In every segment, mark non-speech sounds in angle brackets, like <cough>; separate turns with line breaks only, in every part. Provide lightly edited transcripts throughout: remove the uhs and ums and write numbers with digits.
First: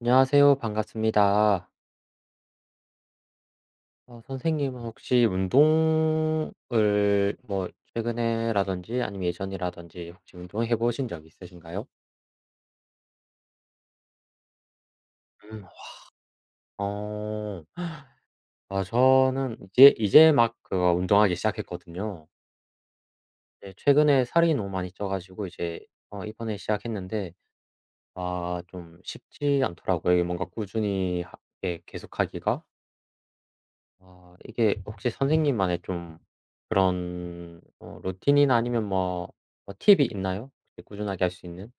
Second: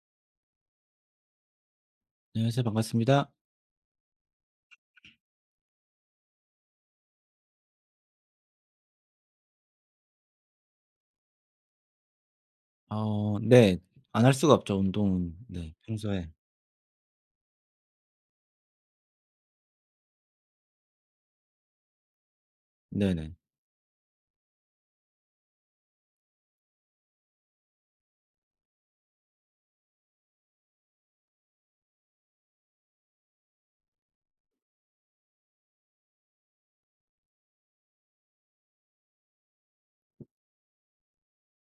안녕하세요. 반갑습니다.
안녕하세요. 반갑습니다.
선생님은 혹시 운동을 뭐 최근에라든지 아니면 예전이라든지 혹시 운동해 보신 적 있으신가요?
네. 안 할 수가 없죠, 운동은.
음.
네. 평소에.
어. 아, 저는 이제 막 그거 운동하기 시작했거든요.
네네.
네, 최근에 살이 너무 많이 쪄 가지고 이제 이번에 시작했는데 아, 좀 쉽지 않더라고요. 이게 뭔가 꾸준히 하 예 계속하기가. 아, 이게 혹시 선생님만의 좀 그런 루틴이나 아니면 뭐 팁이 있나요? 렇게 꾸준하게 할 수 있는?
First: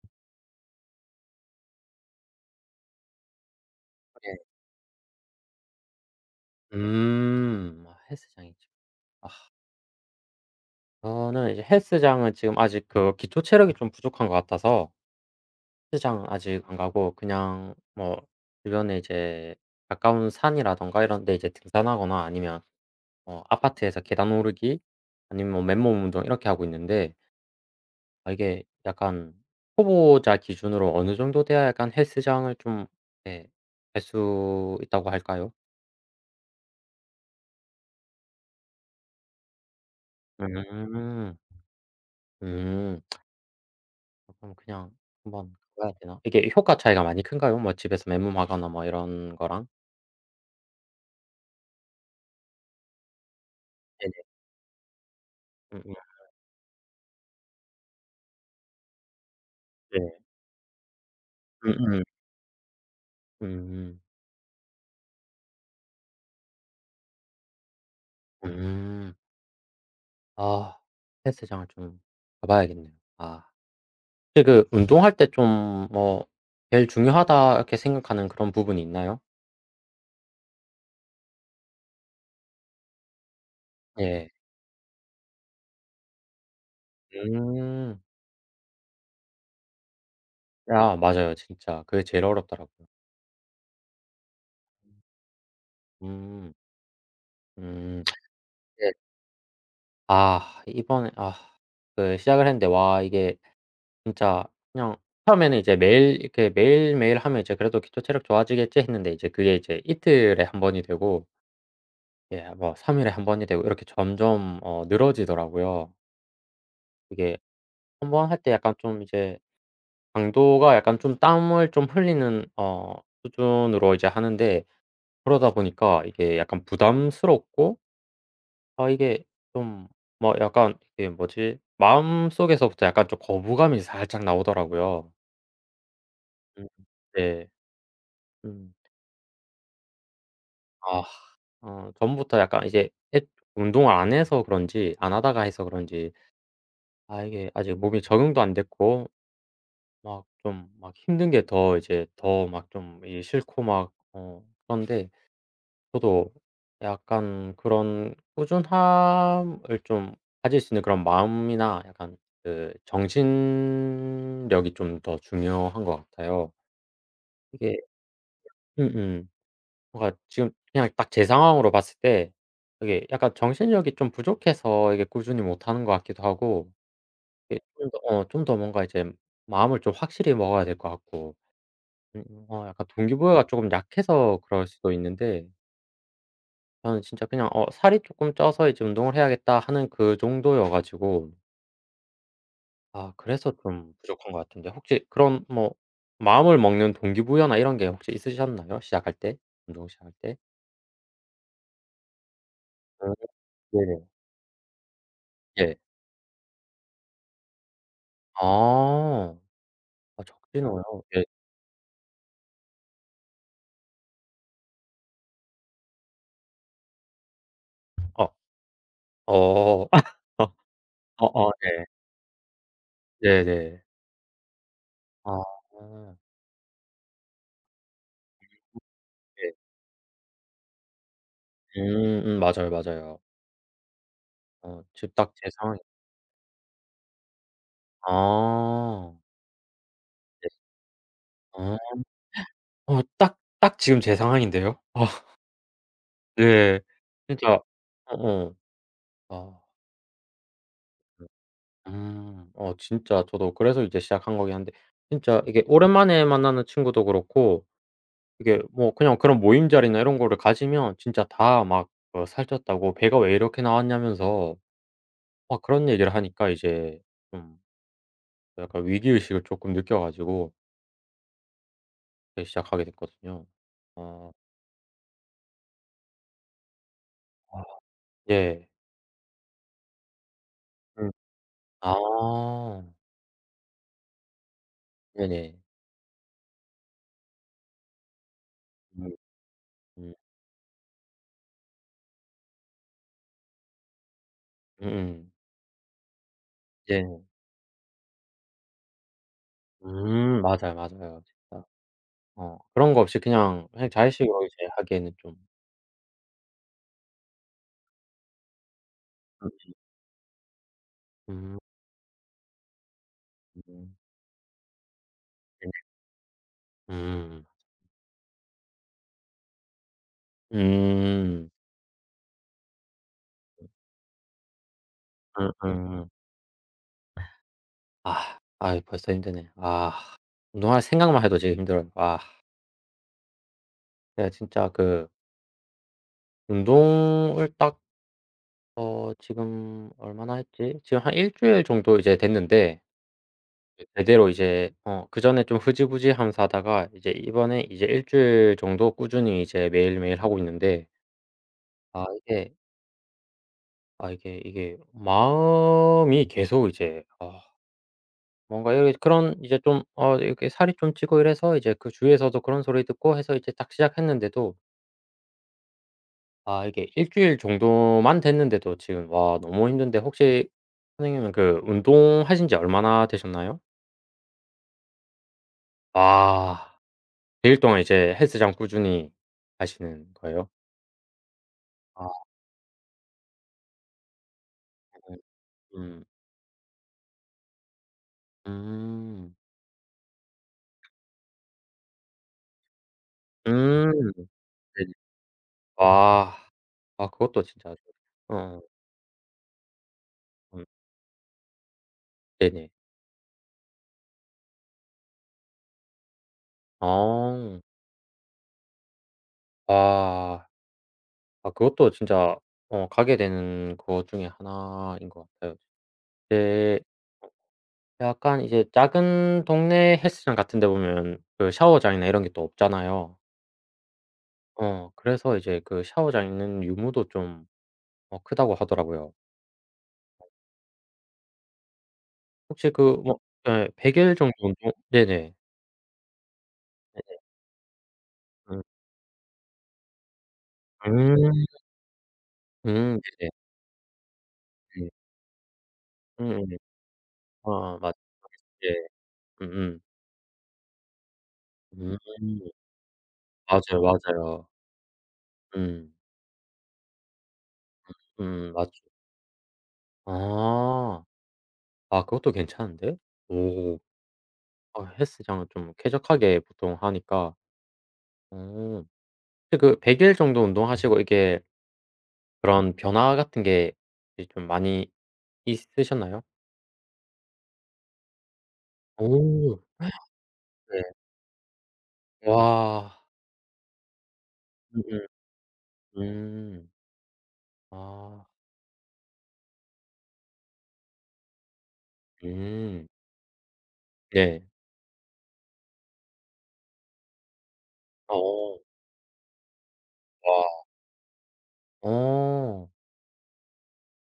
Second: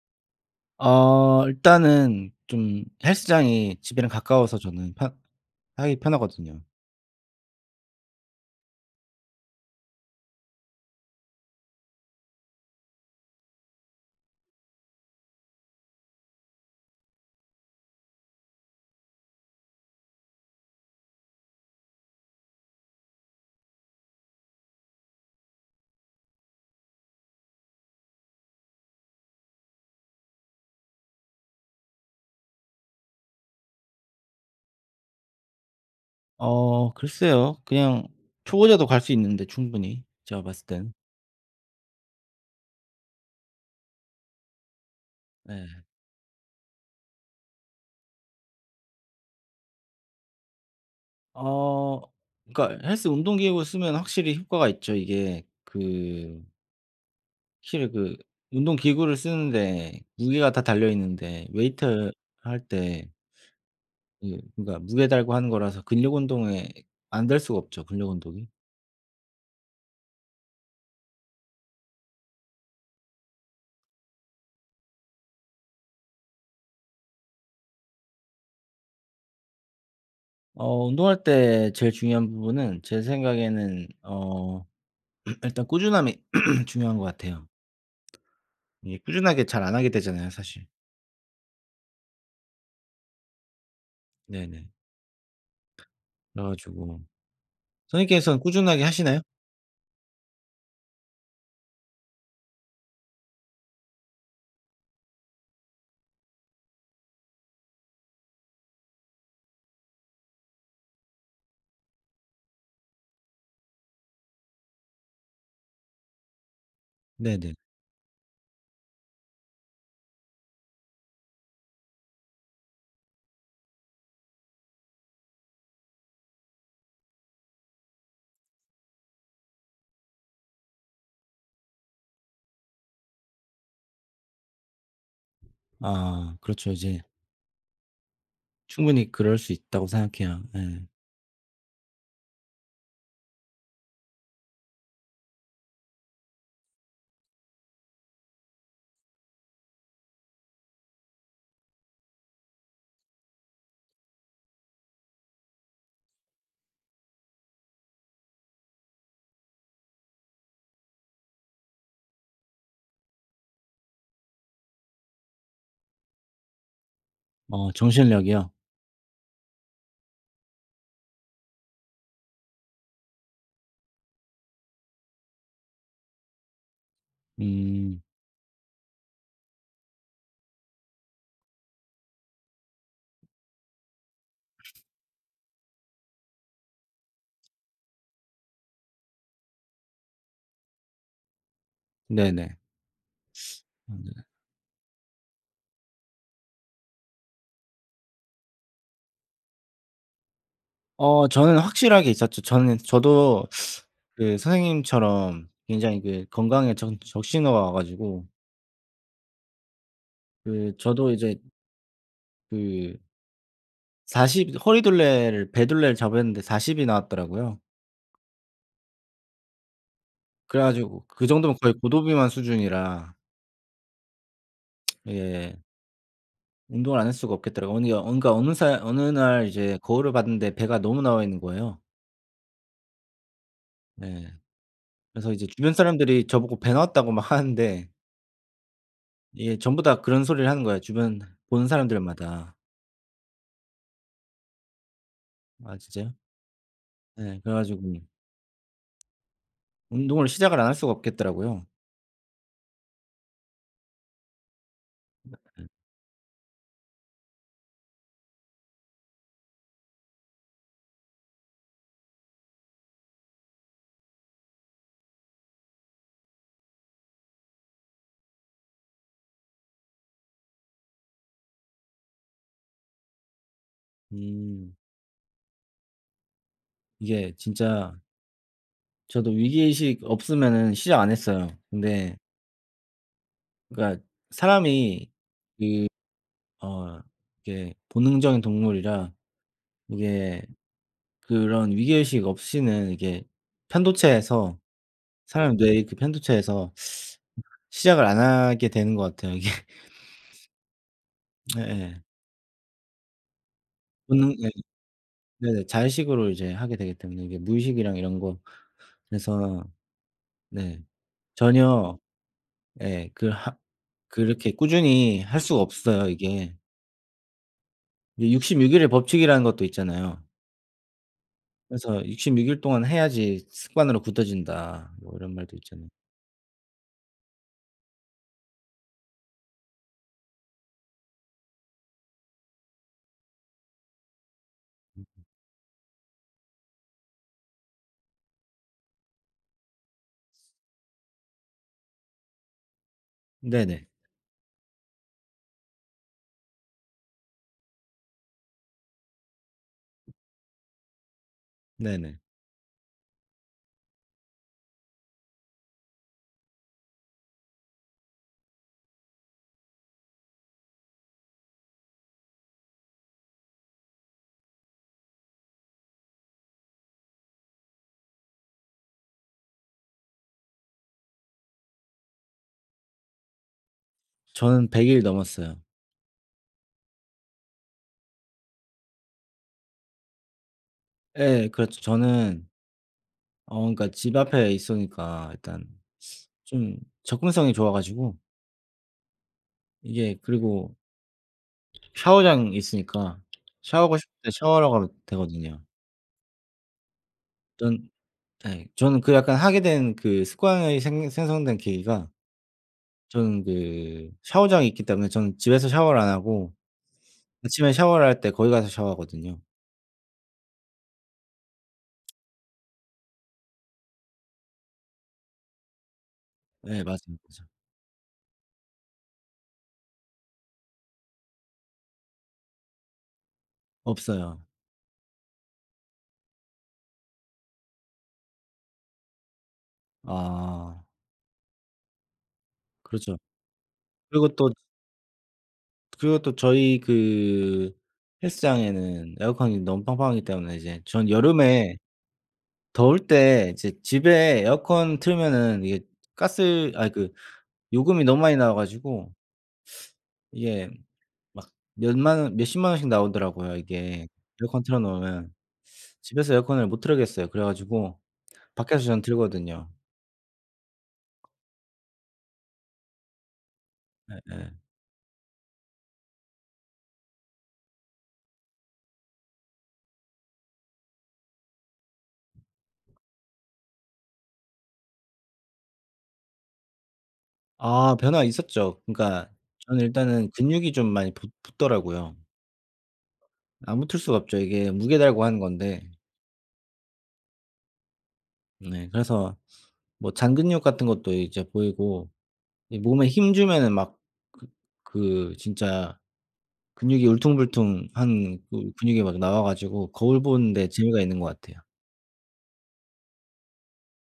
일단은 좀 헬스장이 집이랑
네.
가까워서 저는 편 하기 편하거든요.
음. 아, 헬스장이죠. 아, 저는 이제 헬스장은 지금 아직 그 기초 체력이 좀 부족한 것 같아서 헬스장은 아직 안 가고 그냥 뭐 주변에 이제 가까운 산이라든가 이런 데 이제 등산하거나 아니면 아파트에서 계단 오르기 아니면 뭐 맨몸 운동 이렇게 하고 있는데 아, 이게 약간 초보자 기준으로 어느 정도 돼야 약간 헬스장을 좀 예 갈 수 있다고 할까요?
글쎄요. 그냥 초보자도 갈 수 있는데 충분히 제가 봤을 땐.
음. 음. 아, 그럼 그냥 한번
네.
가봐야 되나? 이게 효과 차이가 많이 큰가요? 뭐 집에서 맨몸 하거나 뭐 이런 거랑?
어 그러니까 헬스 운동 기구 쓰면
네네.
확실히 효과가 있죠. 이게
음음.
그실히 그 운동 기구를
네.
쓰는데 무게가 다 달려 있는데
음음.
웨이트 할때.
음.
예. 그러니까 무게 달고 하는 거라서 근력 운동에 안 될 수가 없죠, 근력 운동이.
음. 음. 아, 헬스장을 좀 가봐야겠네요. 아. 혹시 그 운동할 때 좀 뭐 '제일 중요하다.' 이렇게 생각하는 그런 부분이 있나요?
운동할 때 제일 중요한 부분은 제 생각에는
예.
<clears throat> 일단 꾸준함이 중요한 것 같아요.
음.
이게 꾸준하게 잘 안 하게 되잖아요, 사실.
아, 맞아요. 진짜 그게 제일 어렵더라고요.
네네. 그래
음.
가지고
음.
선생님께서는 꾸준하게
네.
하시나요?
아, 이번에 아 그 시작을 했는데 와 이게 진짜 그냥 처음에는 이제 매일 이렇게 매일매일 하면 이제 '그래도 기초 체력 좋아지겠지.' 했는데 이제 그게 이제 이틀에 한 번이 되고 예 뭐 3 일에 한 번이 되고 이렇게 점점 늘어지더라고요. 이게
네네.
한 번 할 때 약간 좀 이제 강도가 약간 좀 땀을 좀 흘리는 수준으로 이제 하는데 그러다 보니까 이게 약간 부담스럽고 아, 이게 좀 뭐 약간 이게 뭐지 마음속에서부터 약간 좀 거부감이 살짝 나오더라고요.
아
음.
그렇죠. 이제
네. 음.
충분히 그럴 수 있다고 생각해요. 예.
아, 전부터 약간 이제 애 운동을 안 해서 그런지 안 하다가 해서 그런지 아, 이게 아직 몸이 적응도 안 됐고 막 좀 막 힘든 게 더 이제 더 막 좀 이 싫고 막 어 그런데 저도 약간 그런 꾸준함을 좀 가질 수 있는 그런 마음이나 약간 그 정신력이 좀 더 중요한 것 같아요. 이게
정신력이요?
음음. 뭔가 지금 그냥 딱 제 상황으로 봤을 때 이게 약간 정신력이 좀 부족해서 이게 꾸준히 못하는 것 같기도 하고 이게 좀 더
음
좀 더 뭔가 이제 마음을 좀 확실히 먹어야 될 것 같고 어 약간 동기부여가 조금 약해서 그럴 수도 있는데 저는 진짜 그냥 '살이 쪼끔 쪄서 이제 운동을 해야겠다.' 하는 그 정도여 가지고
네네.
아, 그래서 좀
아 네.
부족한 것 같은데 혹시 그런 뭐 마음을 먹는 동기부여나 이런 게 혹시 있으셨나요? 시작할 때? 운동 시작할 때?
저는 확실하게 있었죠. 저는
음
저도
네네.
그 선생님처럼
예.
굉장히 그 건강에 적 적신호가 와 가지고
아. 아
그
적지나요.
저도
예.
이제 그 40 허리둘레를 배둘레를 잡았는데 40이 나왔더라고요.
아. 어. <laughs> 어.
그래 가지고 그
어어
정도면 거의
네.
고도비만 수준이라.
네네. 아.
예 운동을 안 할 수가 없겠더라고요. 어느 여 그러니까 어느
네.
날 이제 거울을 봤는데 배가 너무 나와 있는 거예요.
음음 맞아요, 맞아요.
네.
어 지금 딱
그래서 이제
제
주변
상황이
사람들이 저보고 "배 나왔다."고 막 하는데
아.
이게 전부 다 그런 소리를
네.
하는 거예요, 주변 보는
아.
사람들마다.
어 딱 딱 지금 제 상황인데요.
아 진짜요?
예.
네, 그래
진짜
가지고
어어. 아.
운동을 시작을 안 할 수가
네.
없겠더라고요.
음. 어 진짜 저도 그래서 이제 시작한 거긴 한데 진짜 이게 오랜만에 만나는 친구도 그렇고 이게 뭐 그냥 그런 모임 자리나 이런 거를 가지면 진짜 다 막 어 살쪘다고 "배가 왜 이렇게 나왔냐."면서 막 그런 얘기를 하니까 이제 좀 약간 위기의식을 쪼끔 느껴 가지고 예 시작하게 됐거든요. 어.
음. 이게
아.
진짜
예.
저도 위기 의식 없으면은 시작
음.
안 했어요. 근데
아.
그러니까 사람이
네네.
어 이게 본능적인
음.
동물이라
음.
이게 그런 위기 의식 없이는 이게 편도체에서. 네.
음음.
사람 뇌의 그 편도체에서
예.
시작을 안 하게 되는 것 같아요 이게. <laughs>
맞아요, 맞아요. 진짜.
예예.
어 그런 거 없이 그냥 그냥
본능.
자의식으로
예
이제 하기에는 좀
네네. 자의식으로 이제 하게 되기 때문에 이게 무의식이랑 이런 거 그래서.
그렇죠.
네.
음.
전혀. 예. 그 하
음.
그렇게 꾸준히 할 수가 없어요 이게.
음.
이 66 일의 법칙이라는 것도 있잖아요.
음.
그래서 "66 일 동안 해야지 습관으로 굳어진다." 뭐 이런 말도 있잖아요.
음음. 아. 아 벌써 힘드네. 아. 운동할 생각만 해도 지금 힘들어요. 아. 내가 진짜 그 운동을 딱 지금 얼마나 했지? 지금 한 일 주일 정도 이제 됐는데 그
네네.
제대로 이제 그전에 좀 흐지부지하면서 하다가 이제 이번에 이제 일 주일 정도 꾸준히 이제 매일매일 하고 있는데 아,
네네.
이게 아 이게 마음이 계속 이제 아 뭔가 여 그런 이제 좀 어 이렇게 살이 좀 찌고 이래서 이제 그 주위에서도 그런 소리 듣고 해서 이제 딱 시작했는데도 아, 이게 일 주일 정도만 됐는데도 지금 와 너무 힘든데 혹시 선생님은 그 운동하신 지 얼마나 되셨나요?
저는 100일 넘었어요.
아. 일 동안 이제 헬스장 꾸준히 가시는 거예요?
예 그렇죠.
아
저는 그러니까 집 앞에
네.
있으니까 일단
음.
좀 접근성이 좋아 가지고
음.
이게. 그리고 샤워장이 있으니까
음.
샤워하고 싶을 때 샤워하러 가면
네네.
되거든요.
와. 아 그것도 진짜
전.
어어.
예 저는 그 약간 하게 된 그
음.
습관이 생 생성된 계기가
네네.
저는 그 샤워장이 있기 때문에 저는 집에서 샤워를 안 하고
아.
아침에 샤워를 할 때 거기 가서 샤워하거든요.
와. 아 그것도 진짜 가게 되는 것 중에 하나인 것 같아요. 이제
예 맞아요, 맞아요.
약간 이제 작은 동네 헬스장 같은 데 보면 그 샤워장이나 이런 게 또 없잖아요.
없어요.
어 그래서 이제 그 샤워장 있는 유무도 좀 어 크다고 하더라고요.
아
혹시 그
그렇죠.
뭐 예 100일
그리고
정도
또
운동 네네.
그리고 또 저희 그
음.
헬스장에는 에어컨이 너무 빵빵하기 때문에 이제 전
음.
여름에 더울
네네.
때 이제 집에
네.
에어컨 틀면은 이게
음음.
가스 아니 그
아 맞
요금이 너무 많이 나와
예.
가지고
음음.
이게 막
음.
몇만 원
음,
몇십만 원씩 나오더라고요,
맞아요,
이게
맞아요.
에어컨 틀어 놓으면.
음.
집에서 에어컨을 못 틀겠어요. 그래 가지고
맞죠.
밖에서 저는 들거든요.
아. 아 그것도 괜찮은데 오.
예예.
아 헬스장은 좀 쾌적하게 보통 하니까. 어. 근데 그 100일 정도 운동하시고 이게 그런 변화 같은 게 좀 많이 있으셨나요?
아 변화 있었죠. 그러니까
오.
저는 일단은 근육이
네.
좀 많이 붙 붙더라고요.
와.
안 붙을 수가 없죠. 이게 무게
음음.
달고 하는 건데.
음. 음. 아.
네 그래서 뭐 잔근육 같은 것도 이제 보이고 이
음.
몸에 힘 주면은 막
네.
그 그 진짜 근육이 울퉁불퉁한
어.
그 근육이 막 나와 가지고 거울
와.
보는데 재미가 있는 것 같아요.
어.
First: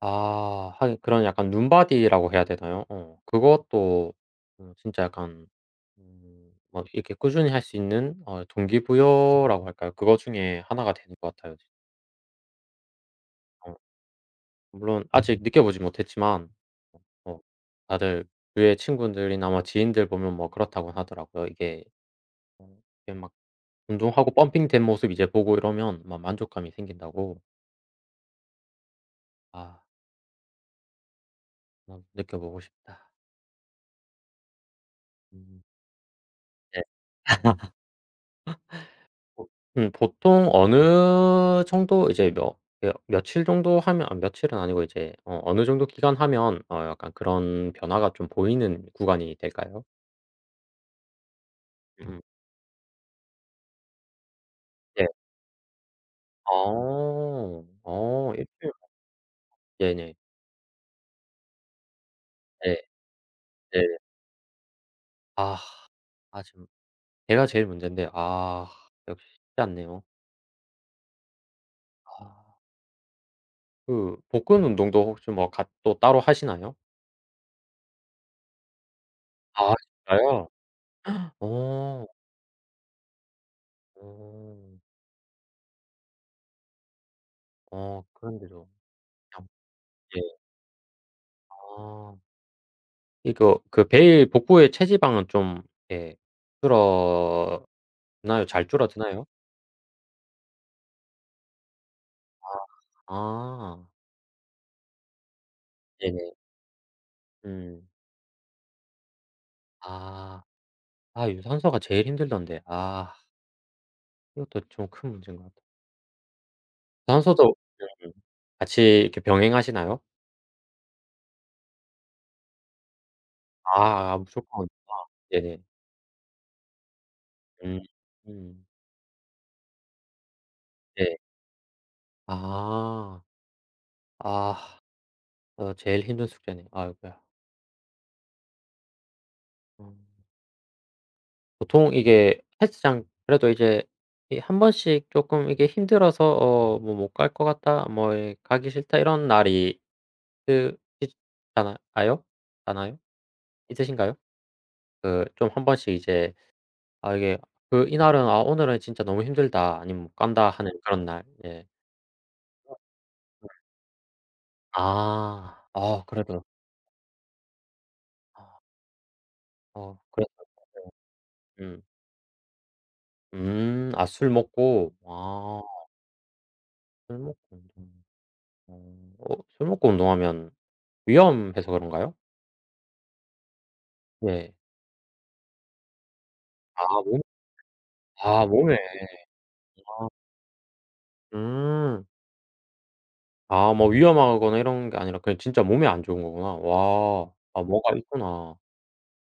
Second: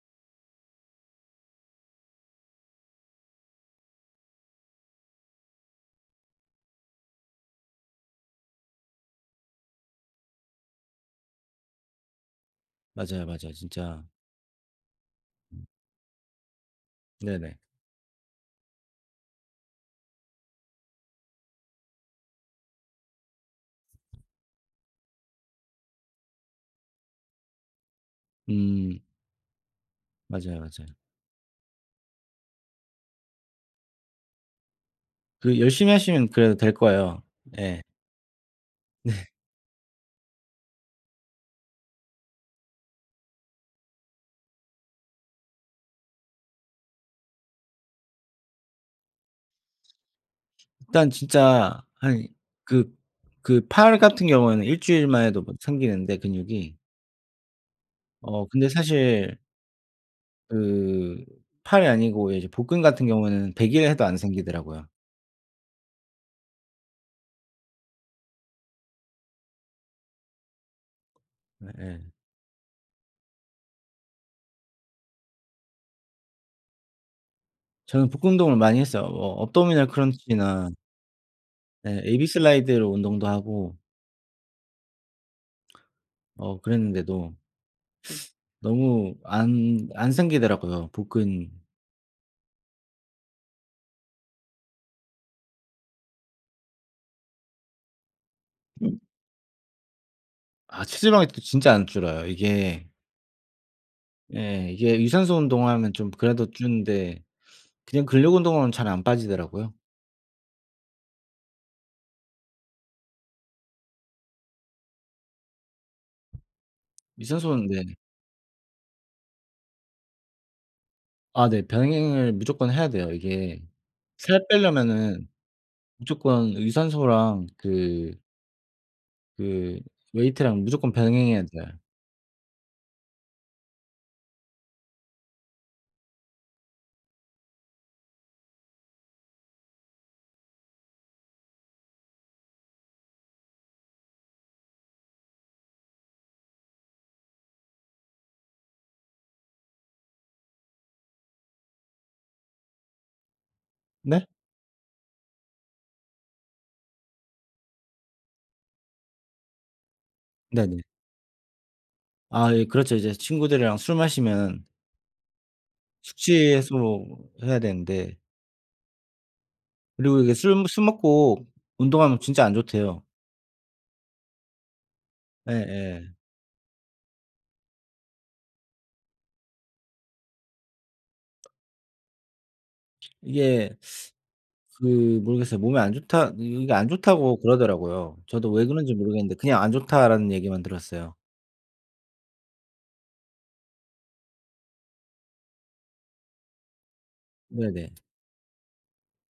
아. 하긴 그런 약간 룸바디라고 해야 되나요? 어. 그것도 어 진짜 약간 음 뭐 이렇게 꾸준히 할 수 있는 동기부여라고 할까요? 그거 중에 하나가 되는 것 같아요. 진짜.
맞아요, 맞아요.
어
진짜.
물론 아직 느껴보지 못했지만 어
네네.
다들 주위의 친구들이나 뭐 지인들 보면 뭐 그렇다고 하더라고요. 이게 어 이게 막 운동하고 펌핑된 모습 이제 보고 이러면 막 만족감이 생긴다고.
음
아
맞아요, 맞아요.
한번 느껴보고 싶다.
그
음.
열심히 하시면 그래도 될 거예요. 예.
보 보통 어느 정도 이제 며 며칠 정도 하면 아 며칠은 아니고 이제 어느 정도 기간 하면 어 약간 그런 변화가 좀 보이는 구간이 될까요?
일단 진짜
음.
한 그 그 팔 같은 경우에는 일
네.
주일만 해도 막 생기는데 근육이.
어. 어
근데
일주일
사실
네네.
그 팔이 아니고 이제
네.
복근 같은 경우에는 100
네.
일 해도 안 생기더라고요.
아. 아 지금 제가 제일 문제인데 아 역시 쉽지 않네요.
예예.
아, 그 복근 운동도 혹시 뭐 같 또 따로 하시나요?
저는 복근 운동을 많이 했어요.
아
업도미널
진짜요?
크런치나 예
어.
AB 슬라이드 로 운동도 하고
어.
그랬는데도
어 그런데도
너무 안
예.
생기더라고요 복근.
아. 이거 그 배일 복부의 체지방은 좀 예 줄었나요? 잘 줄어드나요?
아 체지방이 또 진짜 안 줄어요. 이게.
아 아.
예 이게 유산소 운동하면 좀
네네.
그래도 주는데
음.
그냥 근력 운동은 잘 안 빠지더라고요.
아. 아 유산소가 제일 힘들던데. 아 이것도 좀 큰 문제인 것 같아요. 유산소도
유산소는 네.
음 음. 같이 이렇게 병행하시나요?
아 네. 병행을 무조건 해야 돼요. 이게
아 아
살
무조건.
빼려면은
네네.
무조건 유산소랑
음.
그
음.
그 웨이트랑 무조건
네.
병행해야 돼요.
아. 아. 어 제일 힘든 숙제네요. 아이고야. 음. 보통 이게 헬스장 그래도 이제 이 한 번씩 조금 이게 힘들어서 뭐 '못 갈 것 같다.' 뭐 예 '가기 싫다.' 이런 날이 그 있 잖아 요 않아요? 있으신가요?
네?
그 좀 한 번씩 이제 아 이게 그 이날은 '아 오늘은 진짜 너무 힘들다.' 아니면 '못 간다.' 하는
네네.
그런 날. 예.
아 예 그렇죠. 이제 친구들이랑 술 마시면
아. 아 그래도
숙취 해소 해야 되는데
아 어
그리고
그래도
이게 술 먹고
<unintelligible> 음.
운동하면 진짜 안 좋대요.
음. 아 술 먹고. 아
예예.
술 먹고 운동. 어. 어 술 먹고 운동하면 위험해서 그런가요?
이게
네.
그 모르겠어요. 몸에 안 좋다 이게
아
안
몸
좋다고 그러더라고요.
아
저도 왜
몸에.
그런지 모르겠는데 그냥 "안 좋다."라는 얘기만 들었어요.
음. 아 뭐 위험하거나 이런 게 아니라 그냥 진짜 몸에 안 좋은 거구나. 와. 아
네네.
뭐가 있구나.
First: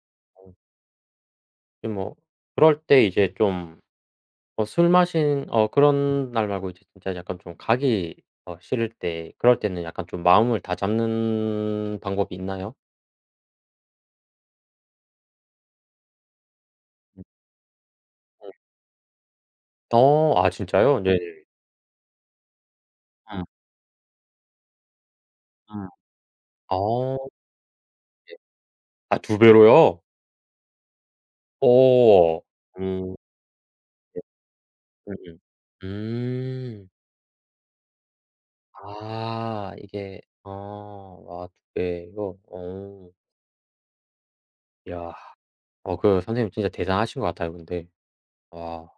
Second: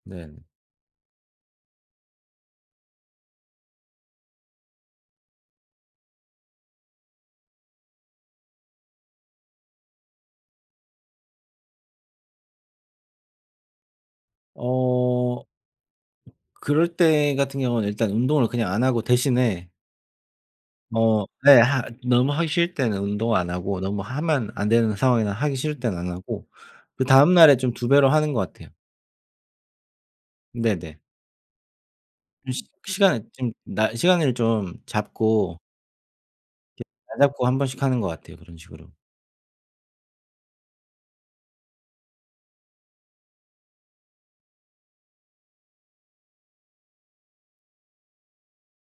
네.
어 근데 뭐 그럴 때 이제 좀 뭐 술 마신 어 그런 날 말고 이제 진짜 약간 좀 가기 어 싫을 때 그럴 때는 약간 좀 마음을 다잡는 방법이 있나요?
어 그럴
음
때 같은 경우는 일단 운동을
음.
그냥 안 하고 대신에.
어 아
음.
진짜요? 네네.
네 하 너무 하기 싫을 때는 운동
음
안 하고 너무 하면 안 되는 상황이나 하기 싫을
음.
때는 안 하고
아
그다음 날에 좀 두 배로 하는
네.
것 같아요.
아 두 배로요?
네네.
어.
좀 시
음
시간을 좀 나
네.
시간을 좀
음음.
잡고
음. 음.
날 잡고 한 번씩 하는 것 같아요 그런 식으로.
아 이게 어, 아와두 배요 어. 야. 어 그 선생님 진짜 대단하신 것 같아요 근데. 와.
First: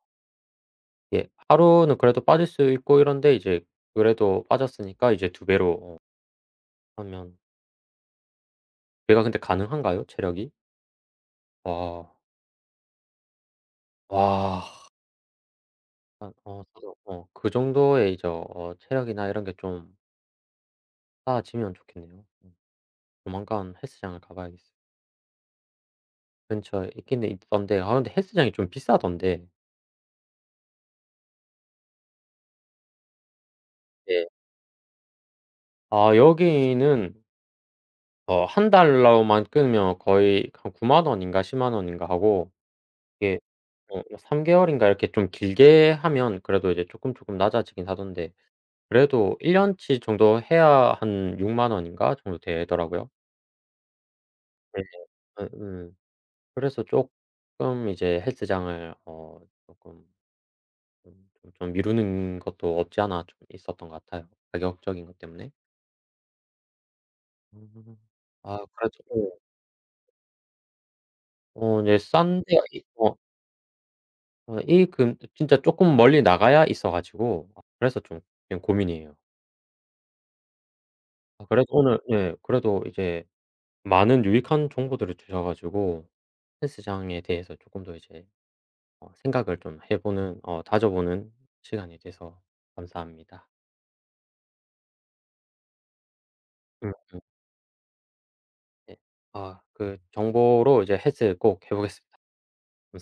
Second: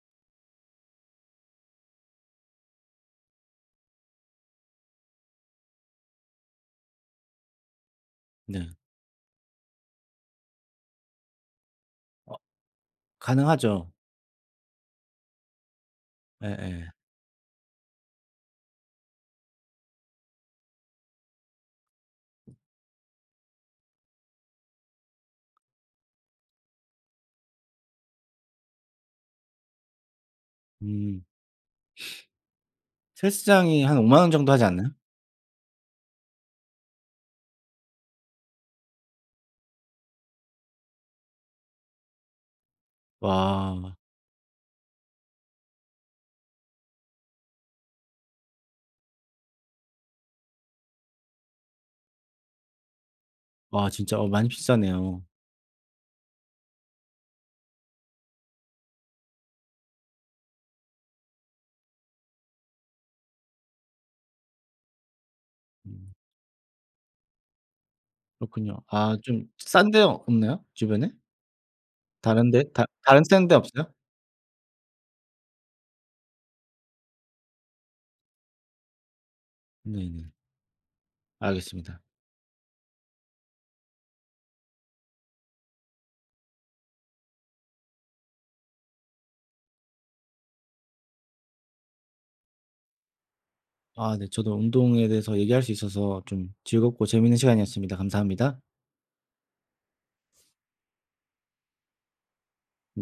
예 하루는 그래도 빠질 수 있고 이런데 이제 그래도 빠졌으니까 이제 2 배로 하면
네.
2 배가 근데 가능한가요? 체력이? 와.
가능하죠.
와. 아 어
예예.
저도 그 정도의 이제 체력이나 이런 게 좀 쌓아지면 좋겠네요. 조만간 헬스장을 가 봐야겠어요. 근처에 있긴 있던데 아 근데 헬스장이 좀 비싸던데.
음. 헬스장이 한5만
네.
원 정도 하지 않나요?
아 여기는 한 달러만 끊으면 거의 한9만 원인가 1 0만 원인가 하고 이게
와.
어 3 개월인가 이렇게 좀 길게 하면 그래도 이제 쪼끔쪼끔 낮아지긴 하던데 그래도 1 년치 정도 해야 한6만 원인가 정도 되더라고요.
와 진짜 많이
네네.
비싸네요.
예 그래서 쪼끔 이제 헬스장을 어 쪼끔 좀 좀 미루는 것도 없지 않아 좀 있었던 것 같아요, 가격적인 것 때문에. 음. 아
그렇군요.
그래도
아 좀
예
싼데 없나요? 주변에?
어 네 싼 데가 있어
다른 센 데 없어요?
어 이 금 진짜 쪼끔 멀리 나가야 있어 가지고 아, 그래서 좀 지금 고민이에요.
네네.
아 그래도 오늘
알겠습니다.
예 그래도 이제 많은 유익한 정보들을 주셔 가지고 헬스장에 대해서 쪼끔 더 이제 생각을 좀 해 보는 어 다져보는 시간이 돼서 감사합니다.
아 네 저도 운동에 대해서 얘기할 수 있어서 좀 즐겁고
음
재미있는 시간이었습니다. 감사합니다.
네. 아, 그 정보로 이제 헬스 꼭 해 보겠습니다. 감